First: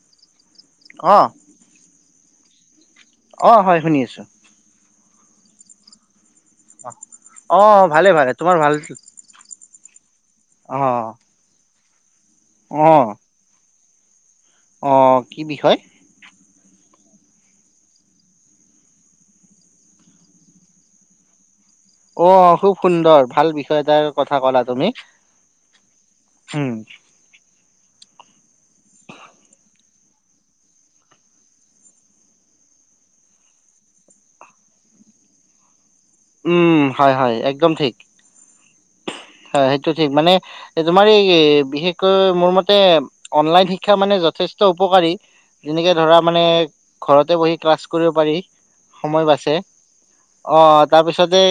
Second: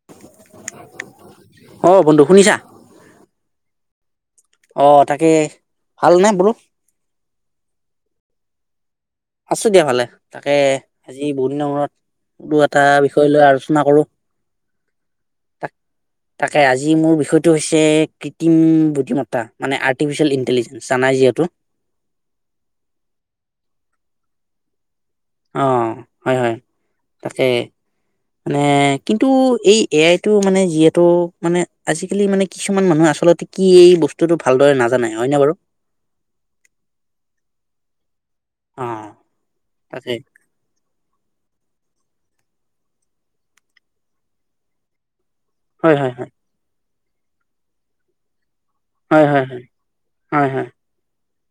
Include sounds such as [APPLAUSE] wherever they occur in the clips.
[INAUDIBLE] অ'। অ', বন্ধু শুনিছা? অ', হয় শুনি আছো। অঁ, তাকেই ভালনে বোলো? অ', অ' ভালে ভালে, তোমাৰ ভাল? আছো দিয়া ভালে, তাকে অ', আজি বহুত দিনৰ মূৰত বোলো এটা অ', বিষয় লৈ আলোচনা কৰো। অ', কি তাক বিষয়? তাকে, আজি মোৰ বিষয়টো হৈছে কৃত্ৰিম বুদ্ধিমত্তা মানে আৰ্টিফিচিয়েল ইণ্টেলিজেঞ্চ। যানাই যিহেতু অ', খুব সুন্দৰ, ভাল বিষয় এটাৰ কথা ক'লা তুমি। অঁ, হয় হয় উম, তাকে মানে কিন্তু এই এ আই টো মানে যিহেতু মানে আজিকালি মানে কিছুমান মানুহ আচলতে কি এই বস্তুটো ভালদৰে নাজানাই হয় নে বাৰু? উম, হয় হয় একদম ঠিক অ হয়। সেইটো ঠিক তাকে মানে এই তোমাৰ এই বিশেষকৈ মোৰ মতে অনলাইন শিক্ষা মানে যথেষ্ট উপকাৰী। যেনেকৈ হয় হয় ধৰা হয় মানে ঘৰতে বহি ক্লাছ কৰিব পাৰি। হয় সময় হয় বাচছে, হয় হয় হয় অ', তাৰপিছতে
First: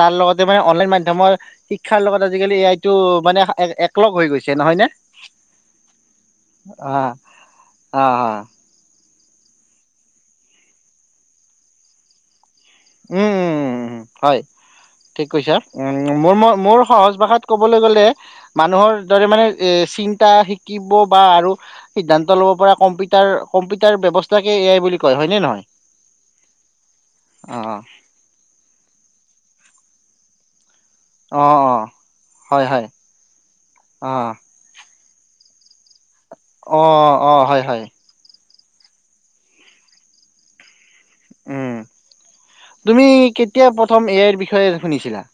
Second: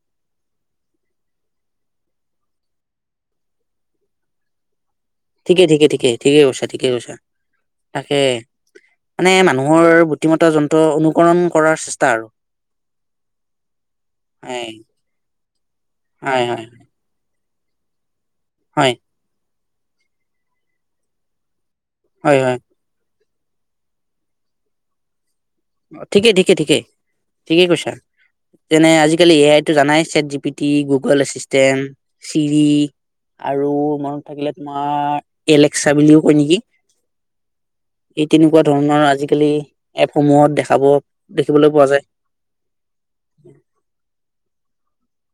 তাৰ লগতে মানে অনলাইন মাধ্যমৰ শিক্ষাৰ লগত আজিকালি এ আই টো মানে একলগ হৈ গৈছে নহয় নে? ঠিকেই, ঠিকেই, ঠিকেই, ঠিকেই কৈছা, ঠিকেই অ', কৈছা, তাকে। অ', অ'। মানে মানুহৰ বুদ্ধিমাত্ৰা যোনটো অনুকৰণ কৰাৰ চেষ্টা আৰু উম, উম, উম হয় ঠিক কৈছা, উম মোৰ হয় হয় মোৰ সহজ ভাষাত ক'বলৈ গ'লে হয় মানুহৰ দৰে মানে চিন্তা শিকিব বা আৰু হয় সিদ্ধান্ত ল'ব হয় পৰা কম্পিউটাৰ কম্পিউটাৰ ব্যৱস্থাকে কে এ আই বুলি কয় হয় নে নহয়? ঠিকেই, ঠিকেই, ঠিকেই, ঠিকেই, অ ঠিকেই কৈছা। যেনে আজিকালি এ আই টো জানাই chat G P T Google অ অ অ এচিষ্টেণ্ট, ছিৰি হয় হয় আৰু অ মনত থাকিলে তোমাৰ এলেক্সা বুলিও কয় নেকি? অ অ হয় হয় এই তেনেকুৱা ধৰণৰ আজিকালি এপসমূহত দেখাব দেখিবলৈ উম পোৱা যায়। তুমি কেতিয়া প্ৰথম এ আইৰ বিষয়ে শুনিছিলা?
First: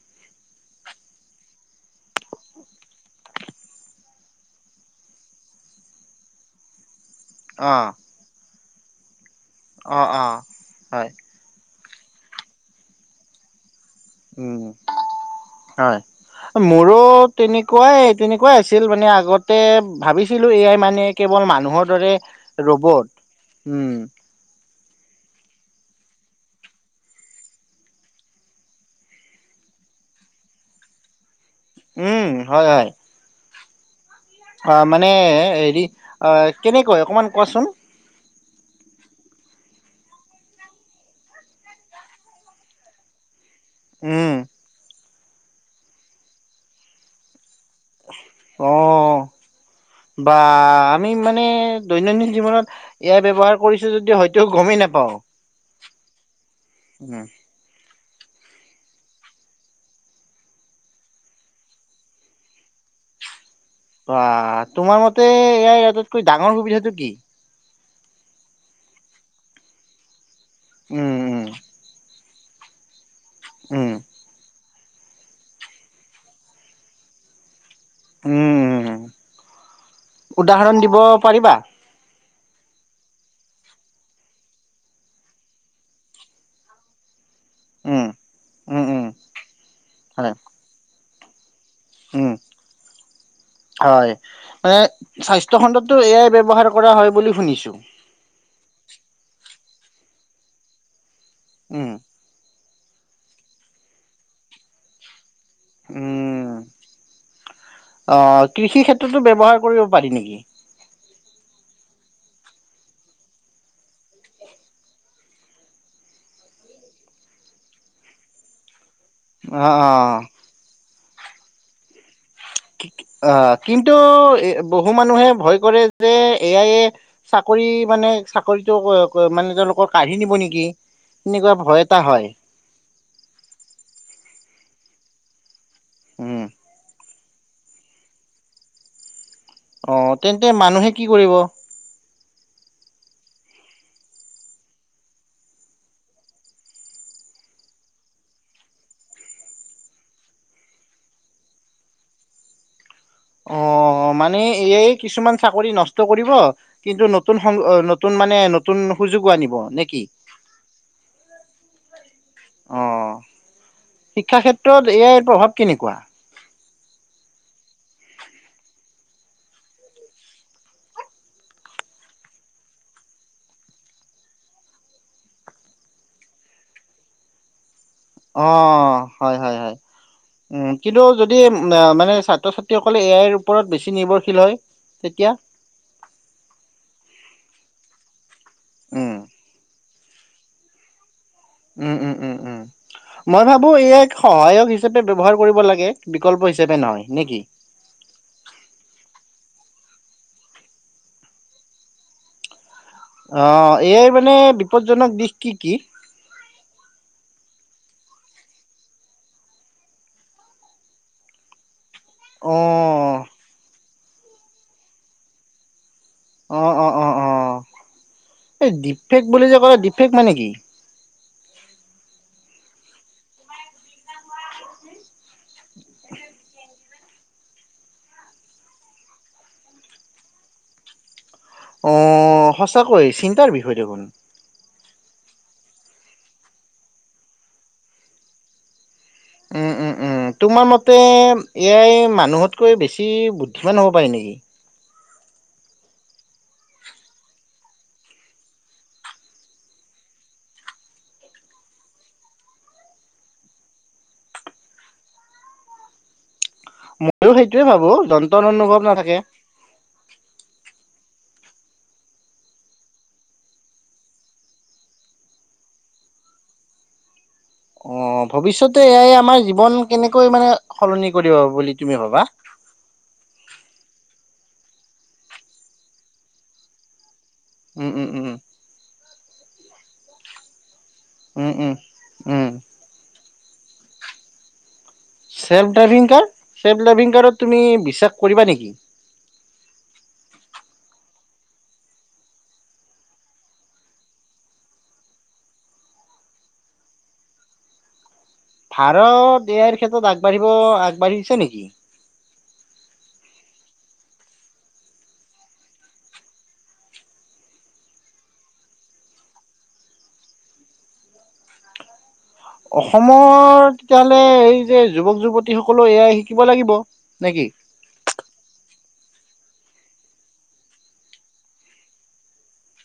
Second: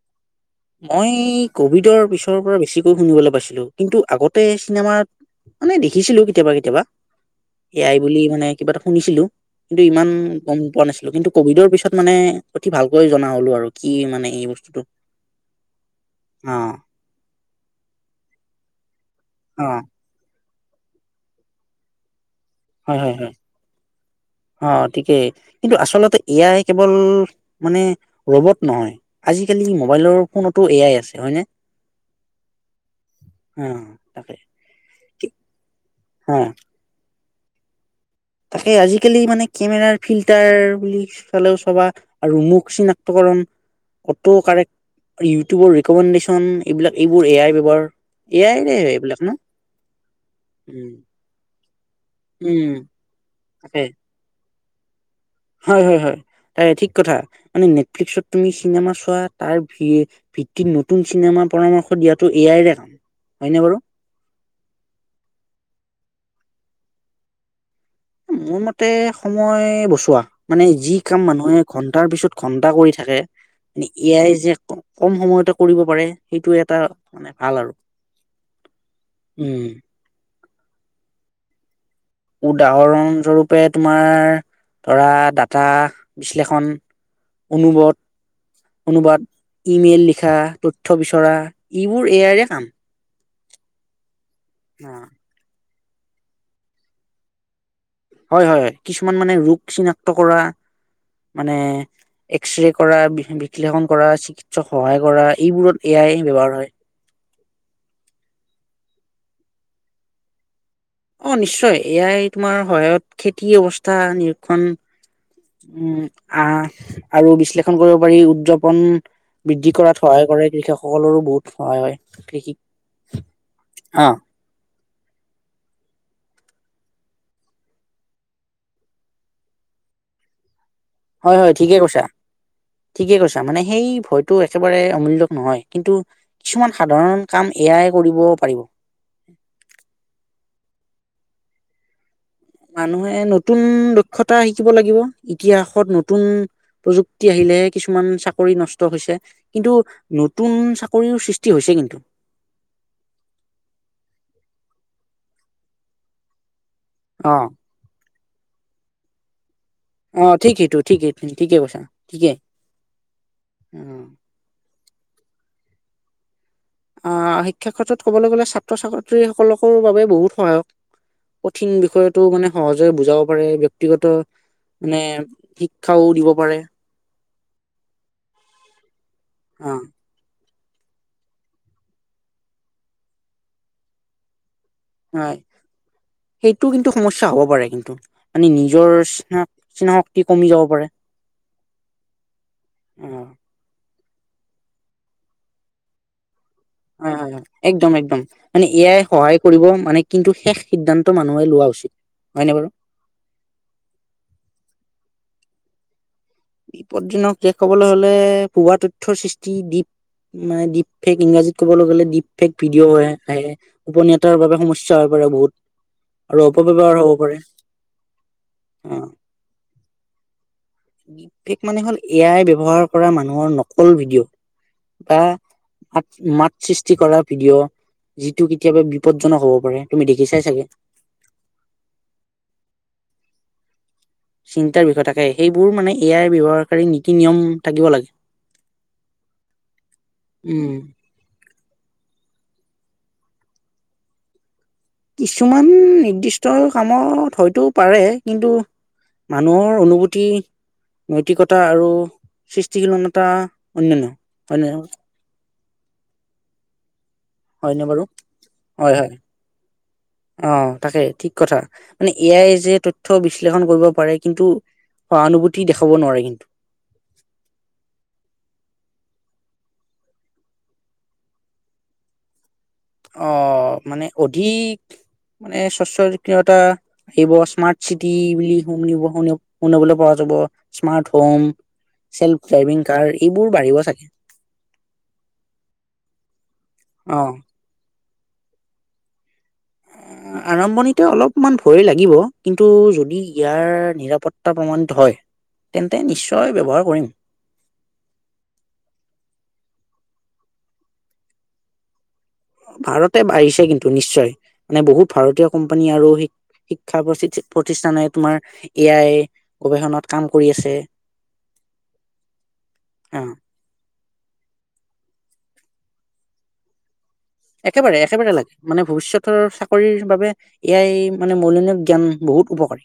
মই ক'ভিডৰ পিছৰ পৰা বেছিকৈ শুনিবলৈ পাইছিলো। কিন্তু আগতে চিনেমাত আমি দেখিছিলো কেতিয়াবা কেতিয়াবা। অ এ আই বুলি মানে কিবা এটা শুনিছিলো, কিন্তু অ ইমান অ গ'ম পোৱা নাছিলো। হয় কিন্তু ক'ভিডৰ পিছত মানে, অতি ভালকৈ জনা হ'লো আৰু, কি মান উম, হয়। অ মোৰো তেনেকুৱাই, তেনেকুৱাই আছিল মানে আগতে অ ভাবি ছিলো এ আই মানে কেৱল মানুহৰ দৰে হয়, ৰবট হয়, হয়, উম, অ', ঠিকেই। কিন্তু আচলতে এ আই কেৱল মানে ৰ'বট নহয়। আজিকালি মোবাইলৰ ফোনতো এ আই আছে হয় নে? উম, হয় হয়। উম। অ', মানে হেৰি অ' কেনেকৈ অকণমান কোৱাচোন? তাকে। আজিকালি মানে কেমেৰাৰ ফিল্টাৰ বুলি চালেও চাবা আৰু মুখ চিনাক্তকৰণ উম। অটো কাৰেক্ট, ইউটিউবৰ ৰেকমেণ্ডেশ্যন এইবিলাক এইবোৰ এ আই ব্যৱহাৰ এয়াইৰে এইবিলাক অ', ন বা উম আমি মানে দৈনন্দিন উম, জীৱনত এ আই ব্যৱহাৰ তাকে কৰিছো যদিও হয়তো গ'মেই নাপাওঁ। হয় হয় হয় তাৰে ঠিক কথা মানে নেটফ্লিক্সত তুমি চিনেমা চোৱা তাৰ ভি ভিত্তিত নতুন চিনেমাৰ পৰামৰ্শ দিয়াটো এ আইৰে নহয় নে বাৰু। ৱাহ তোমাৰ মতে এ আই আটাইতকৈ ডাঙৰ সুবিধাটো কি? মোৰ মতে সময় বচোৱা, মানে যি উম, কাম উম, মানুহে ঘন্টাৰ পিছত ঘণ্টা কৰি থাকে, উম, এ আই যে ক'ম সময়তে কৰিব পাৰে সেইটো এটা মানে ভাল আৰু, উম, উম। উম। উদাহৰণ দিব পাৰিবা। উদাহৰণ স্বৰূপে তোমাৰ ধৰা ডাটা বিশ্লেষণ অনুবত উম, উম, উম, অনুবাদ ই-মেইল হয়, লিখা তথ্য বিচৰা এইবোৰ এ উম আইৰে কাম। হয় মানে অ'। চাইজ তহঁততো এ আই ব্যৱহাৰ কৰা হয় বুলি শুনিছো। হয় হয় কিছুমান মানে মোক চিনাক্ত কৰা মানে উম, এক্সৰে কৰা বিশ্লেষণ কৰা চিকিৎসাত সহায় কৰা এইবোৰত এ আই ব্যৱহাৰ উম। হয়। অ কৃষি ক্ষেত্ৰতো ব্যৱহাৰ কৰিব পাৰি নেকি? অ নিশ্চয় এ আই তোমাৰ সহায়ত খেতি অৱস্থা নিৰীক্ষণ উম আহ আৰু বিশ্লেষণ কৰিব পাৰি উদযাপন বৃদ্ধি অ', কৰাত অ'। সহায় কৰে কৃষকসকলৰো বহুত সহায় হয়, কৃষিক আ কিন্তু অ এ বহু মানুহে ভয় কৰে যে এ আইয়ে চাকৰি মানে চাকৰিটো মানে তেওঁলোকৰ কাঢ়ি নিব নেকি হয় হয় এনেকুৱা ঠিকে ভয় এটা কৈছা, হয়, ঠিকে কৈছা মানে সেই ভয়তো একেবাৰে অমূল্যক নহয় কিন্তু উম কিছুমান সাধাৰণ কাম এ আইয়ে কৰিব পাৰিব। অ তেন্তে মানুহে কি কৰিব? মানুহে নতুন দক্ষতা শিকিব লাগিব, ইতিহাসত নতুন প্ৰযুক্তি আহিলে কিছুমান চাকৰি নষ্ট হৈছে। কিন্তু নতুন চাকৰিও সৃষ্টি হৈছে কিন্তু। অ মানে এ আই কিছুমান চাকৰি নষ্ট কৰিব, কিন্তু নতুন সং অ ন নতুন মানে নতুন সুযোগো আনিব নে কি? অ ঠিকেইতো ঠিকেই ঠিকে কৈছা ঠিকেই, অ। তত এ আইৰ প্ৰভাৱ কেনেকোৱা? আহ শিক্ষা ক্ষেত্ৰত ক'বলৈ গ'লে ছাত্ৰ ছাত্ৰীসকলৰ বাবে বহুত সহায়ক। কঠিন বিষয়টো মানে সহজে বুজাব পাৰে ব্যক্তিগত মানে, শিক্ষাও দিব পাৰে। অ হয় হয় অ হয়। উ কিন্তু যদি মানে ছাত্ৰ ছাত্ৰীসকলে এ আইৰ ওপৰত বেছি নিৰ্ভৰশীল হয় তেতিয়া হয় সেইটো কিন্তু সমস্যয়া হ'ব পাৰে কিন্তু। আমি নিজৰ উম। স্নক স্নক্তি কমি যাব পাৰে। উম উম উম উম, অ মই ভাবো এ আইক সহায়ক হিচাপে ব্যৱহাৰ কৰিব লাগে। বিকল্প হিচাপে হয় নহয় নে হয় কি। হয় একদম একদম মানে এ আই সহায় কৰিব মানে কিন্তু শেষ সিদ্ধান্ত মানুহে লোৱা উচিত। হয়নে বাৰু। অ এ আই মানে বিপদজনক দিশ কি কি? বিপদ দিনৰ শেষ হবলৈ হলে পুৱা তথ্যৰ সৃষ্টি দ্বীপ মানে দ্বীপ ফেক ইংৰাজীত ক'বলৈ গ'লে দ্বীপ। ভিডিঅ' আহি অ' থাকে, গুপনীয়তা বাবে সমস্যা হৈ পৰে বহুত। আৰু অ', অ', অপব্যৱহাৰ অ', হব পাৰে, অ'। এই অঁ। ডিফেক্ট বুলি যে কলে ডিফে্ট মানে কি? দ্বীপ মানে হল এ আই ব্যৱহাৰ কৰা মানুহৰ নকল ভিডিঅ'। আ- মাত, মাত সৃষ্টি কৰা ভিডিঅ'। যিটো কেতিয়াবা বিপদজনক হ'ব পাৰে, তুমি দেখিছাই চাগে। অঁ, সঁচাকৈ চিন্তাৰ বিষয় দেখোন। চিন্তাৰ বিষয় থাকে, সেইবোৰ মানে এ আই ব্যৱহাৰকাৰী নীতি নিয়ম থাকিব লাগে। উম, উম। তোমাৰ মতে- এ আইয়ে মানুহতকৈ বেছি বুদ্ধিমান হ'ব পাৰে নেকি? কিছুমান নিৰ্দিষ্ট কামত হয়তো পাৰে। কিন্তু- মানুহৰ অনুভূতি- নৈতিকতা আৰু সৃষ্টিশীলনতা অন্যান্য, হয়নে কোৱা চোন? [INAUDIBLE] মইয়ো সেইটোয়ে হয়নে ভাবো বাৰু [UNINTELLIGIBLE] নাথাকে। অঁ, তাকে ঠিক কথা মানে এ আইয়ে যে তথ্য বিশ্লেষণ কৰিব পাৰে। কিন্তু- সহানুভূতি দেখাব নোৱাৰে কিন্তু। অঁ, ভৱিষ্যতে এ আইয়ে আমাৰ জীৱন কেনেকৈ মানে সলনি কৰিব বুলি তুমি ভাবা? অঁ, মানে অধিক মানে, [UNINTELLIGIBLE] smart um, um, city um, বুলি শু শুনিবলৈ পোৱা যাব। Smart- home, um, um. Self um, driving car এইবোৰ বাঢ়িব চাগে। Self driving car! Self driving অ কাৰক তুমি বিশ্বাস কৰিবা নেকি? আৰম্ভণিতে অলপমান ভয় লাগিব, কিন্তু যদি ইয়াৰ নিৰাপত্তা প্ৰমাণিত হয়- তেন্তে নিশ্চয় ব্যৱহাৰ কৰিম। ভাৰত এ-আইৰ ক্ষেত্ৰত আগবাঢ়িব, আগবাঢ়িছে নেকি? ভাৰতে বাঢ়িছে কিন্তু নিশ্চয় মানে বহুত ভাৰতীয় কোম্পানী আৰু - শিক্ষা প্ৰতি প্ৰতিষ্ঠানে তোমাৰ এআই গৱেষণাত কাম কৰি আছে। [INAUDIBLE] অসমৰ অ তেতিয়াহ'লে এই যে যুৱক যুৱতীসকলেও এ আই শিকিব লাগিব, নে কি? একেবাৰে একেবাৰেই লাগে, মানে ভৱিষ্যতৰ চাকৰিৰ বাবে- এ আই মানে মৌলিনীয় জ্ঞান বহুত উপকাৰী।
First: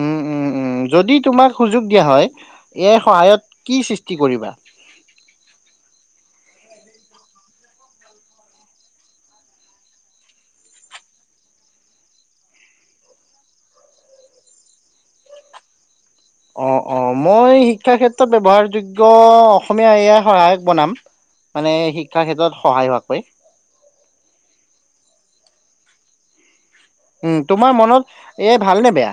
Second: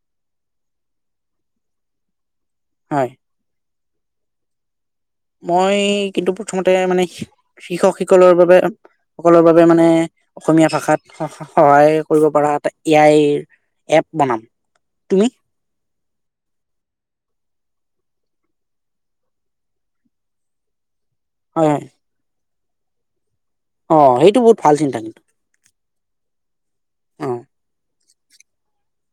উম, উম, উম। যদি তোমাক সুযোগ দিয়া হয় এ আই হয় সহায়ত কি সৃ- সৃষ্টি কৰিবা? মই কিন্তু প্ৰথমতে মানে কৃষকসকলৰ বাবে - সকলৰ বাবে মানে অসমীয়া ভাষাত সহায় কৰিব পৰা এটা এ আইৰ- এপ বনাম। তুমি? অঁ, অঁ। মই শিক্ষাৰ ক্ষেত্ৰত ব্যৱহাৰযোগ্য অসমীয়া এ আই সহায়ক বনাম। হয় মানে হয় শিক্ষাৰ ক্ষেত্ৰত সহায় হোৱাকৈ। অঁ, সেইটো বহুত ভাল চিন্তা কিন্তু। অ তোমাৰ মনত এ আই ভালনে বেয়া?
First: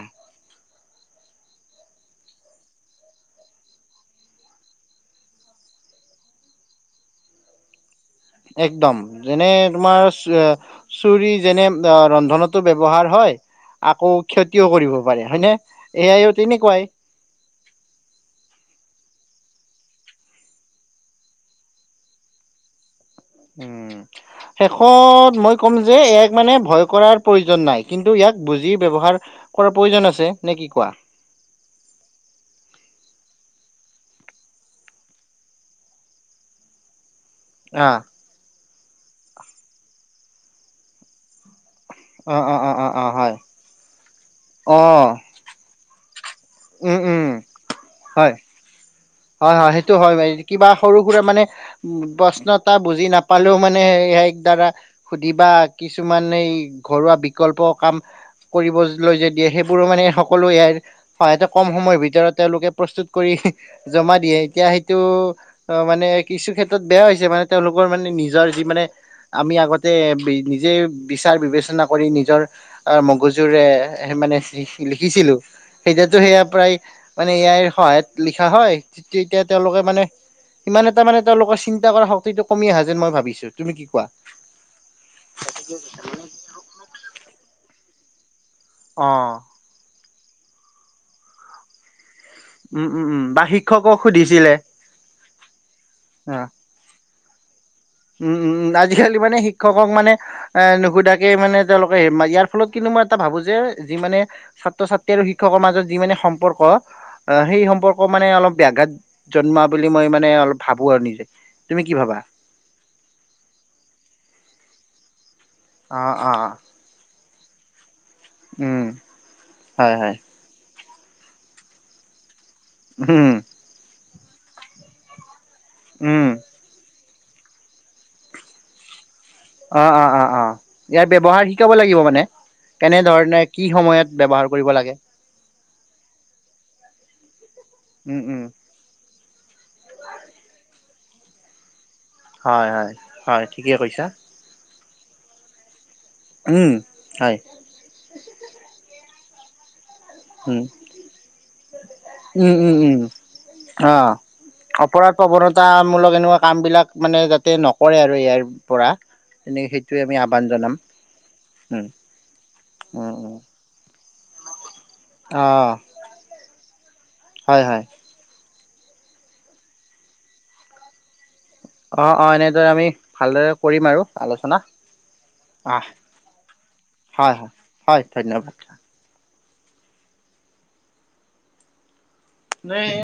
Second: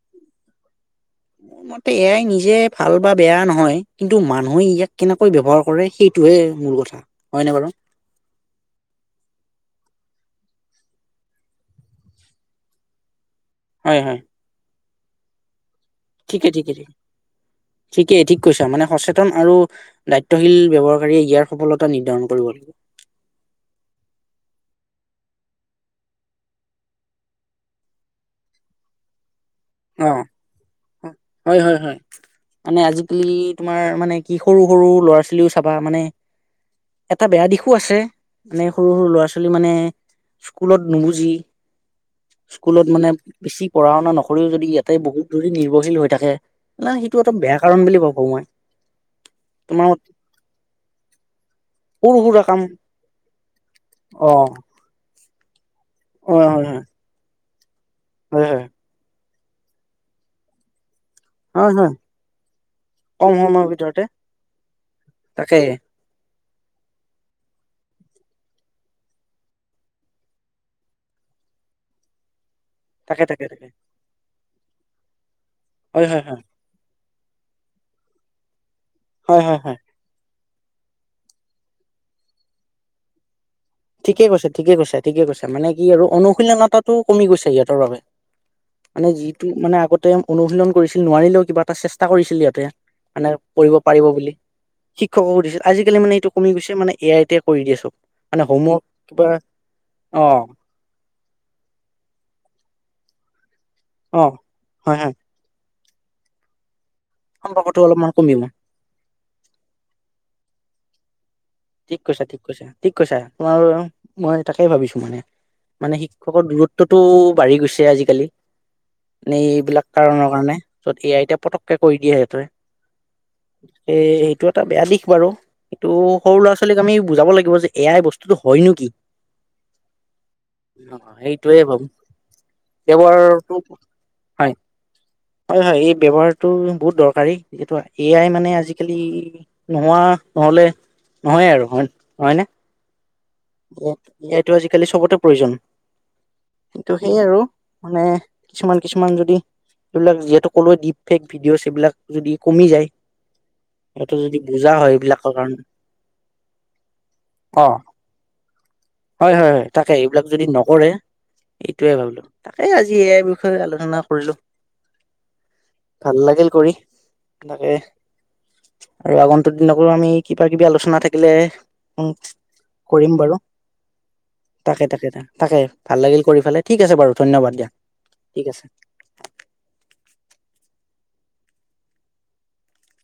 [UNINTELLIGIBLE] এ আই নিজে ভাল বা বেয়া নহয়, কিন্তু মানুহে ইয়াক কেনেকৈ ব্যৱহাৰ কৰে সেইটোহে মূল কথা। হয়নে বাৰু? একদম। যেনে তোমাৰ- ছুৰী যেনে ৰন্ধনতো ব্যৱহাৰ হয়, হয় আকৌ হয় ক্ষতিও কৰিব পাৰে, হয়নে? এয়াইও তেনেকুৱাই ঠিকেই-ঠিকেই-ঠিক ঠিকেই ঠিক কৈছা মানে সচেতন আৰু দায়িত্বশীল ব্যৱহাৰকাৰীয়ে ইয়াৰ সফলতা নিৰ্ধাৰণ কৰিব লাগিব। উম। শেষত মই ক'ম যে এ আইক মানে ভয় কৰাৰ প্ৰয়োজন নাই কিন্তু ইয়াক বুজি ব্যৱহাৰ কৰাৰ প্ৰয়োজন আছে, নে কি কোৱা? হয়-হয়-হয়। মানে আজিকালি তোমাৰ মানে কি সৰু সৰু ল'ৰা-ছোৱালীও চাবা মানে এটা বেয়া দিশো আছে, আহ, মানে সৰু সৰু ল'ৰা ছোৱালী মানে স্কুলত নুবুজি অ অ অ স্কুলত অ অ মানে হয় বেছি পঢ়া-শুনা নকৰি যদি অ ইয়াতে বহুত নিৰ্ভৰশল হৈ থাকে। উম উম সেইটো এটা বেয়া কাৰণ বুলি ভাবো হয় মই। হয় হয় তোমাৰ সেইটো হয় কিবা সৰু সুৰা মানে সৰু সুৰা প্ৰশ্ন কাম এটা বুজি নাপালেও মানে এ আই অ দ্বাৰা সুধি বা কিছুমান অ এই হয় ঘৰুৱা বিকল্প কাম হয় হয় কৰিব লয় যদি, সেইবোৰো মানে সকলো এ আই সহায়তে হয় কম হয় হয় সময়ৰ ভিতৰত তেওঁলোকে প্ৰস্তুত কম কৰি সময়ৰ ভিতৰতে জমা দিয়ে এতিয়া সেইটো তাকে অ মানে কিছু ক্ষেত্ৰত বেয়া হৈছে মানে তেওঁলোকৰ মানে নিজৰ যি মানে আমি আগতে নিজে বিচাৰ বিবেচনা কৰি নিজৰ তাকে তাকে মগজুৰে তাকে লিখিছিলোঁ সেই মানে লিখিছিলো হয় এতিয়াটো হয় হয় সেয়া প্ৰায় মানে এ আইৰ সহায়ত লিখা হয়, হয় তেতিয়া হয় হয় তেওঁলোকে মানে ইমান এটা মানে তেওঁলোকৰ চিন্তা কৰা শক্তিটো কমি আহা যেন মই ভাবিছো। তুমি কি কোৱা? ঠিকে কৈছে, ঠিকে কৈছে, ঠিকে কৈছে, মানে কি আৰু অনুশীলনতাটো কমি গৈছে সিহঁতৰ বাবে। মানে অ যিটো আগতে অনুশীলন কৰিছিল নোৱাৰিলেও কিবা এটা চেষ্টা কৰিছিল সিহঁতে, উম উম উম মানে বা কৰিব শিক্ষকক পাৰিব বুলি। সুধিছিলে। শিক্ষকো সুধিছিল আজিকালি মানে এইটো অ কমি গৈছে মানে এ আই তে কৰি দিয়ে চব। উম মানে উম উম হোমৱৰ্ক আজিকালি কিবা মানে শিক্ষকক মানে অ এ নুসুধাকে মানে তেওঁলোকে ইয়াৰ ফলত কিন্তু মই এটা ভাবো যে, যি মানে অ হয় ছাত্ৰ-ছাত্ৰী হয় আৰু শিক্ষকৰ মাজত যি মানে সম্পৰ্ক আহ সেই সম্পৰ্কটো সম্পৰ্ক অলপমান মানে কমিব অলপ বাঘাত জন্মা বুলি মই মানে অলপ ভাবো আৰু নিজে। তুমি কি ঠিক ভাবা? কৈছা, ঠিক কৈছা, ঠিক কৈছা তোমাৰ মই তাকে ভাবিছো মানে মানে অ অ শিক্ষকৰ দূৰত্ব তো বাঢ়ি গৈছে আজিকালি উম এনেইবিলাক হয় হয় কাৰণৰ কাৰণে। য'ত আই এতিয়া পটককে কৰি দিয়ে সেই তোৱে। হম। এ এইটো এটা বেয়া দিশ বাৰু এইটো উম সৰু ল'ৰা-ছোৱালীক আমি বুজাব লাগিব যে এয়াই বস্ত হয় নোকি। অ-অ-অ ইয়াৰ ব্যৱহাৰ সেইটোয়ে শিকাব ভাবো লাগিব মানে। কেনেধৰণে ব্যৱহাৰটো কি সময়ত হয় ব্যৱহাৰ কৰিব লাগে। হয় হয় এই ব্যৱহাৰটো বহুত দৰকাৰী যিহেতু এ উম, আই উম, মানে আজি কালি নোহোৱা নহ'লে নহয়ে আৰু হয় নে হয়, হয়। হয় ঠিকে এ কৈছা এইটো আজিকালি চবতে প্ৰয়োজন। উম। কিন্তু সেই হয় মানে কিছুমান কিছুমান যদি এবিলাক যিহেতু উম, কলোৱেই ডিপ ফেক ভিডিঅ' এইবিলাক যদি উম, কমি উম, যায় উম, অ'। সেইটো যদি বুজা হয় অপৰাধ এইবিলাকৰ কাৰণে। প্ৰৱণতামূলক এনেকুৱা কাম বিলাক মানে যা তে অ নকৰে আৰু ইয়াৰ পৰা, হয় তেনে সেইটোৱে আমি আহ্বান জনাম। উম, এইটোৱেই ভালটো এই আজি এ উম, আইৰ উম, বিষয়ে আলোচনা কৰিলো। অ', ভাল লাগিল কৰি। হয়, তাকেই হয়। আৰু আগন্তু দিনতো আমি কিবা কিবি আলোচনা থাকিলে উম অ', অ', এনেদৰে আমি কৰিম বাৰু ভালদৰে কৰিম আৰু আলোচনা তাকে তাকে তাকে তাকেই আহ ভাল লাগিল কৰি ফালে। ঠিক আছে বাৰু হয়, হয়, ধন্যবাদ দিয়া। হয় ঠিক ধন্যবাদ। আছে। [INAUDIBLE]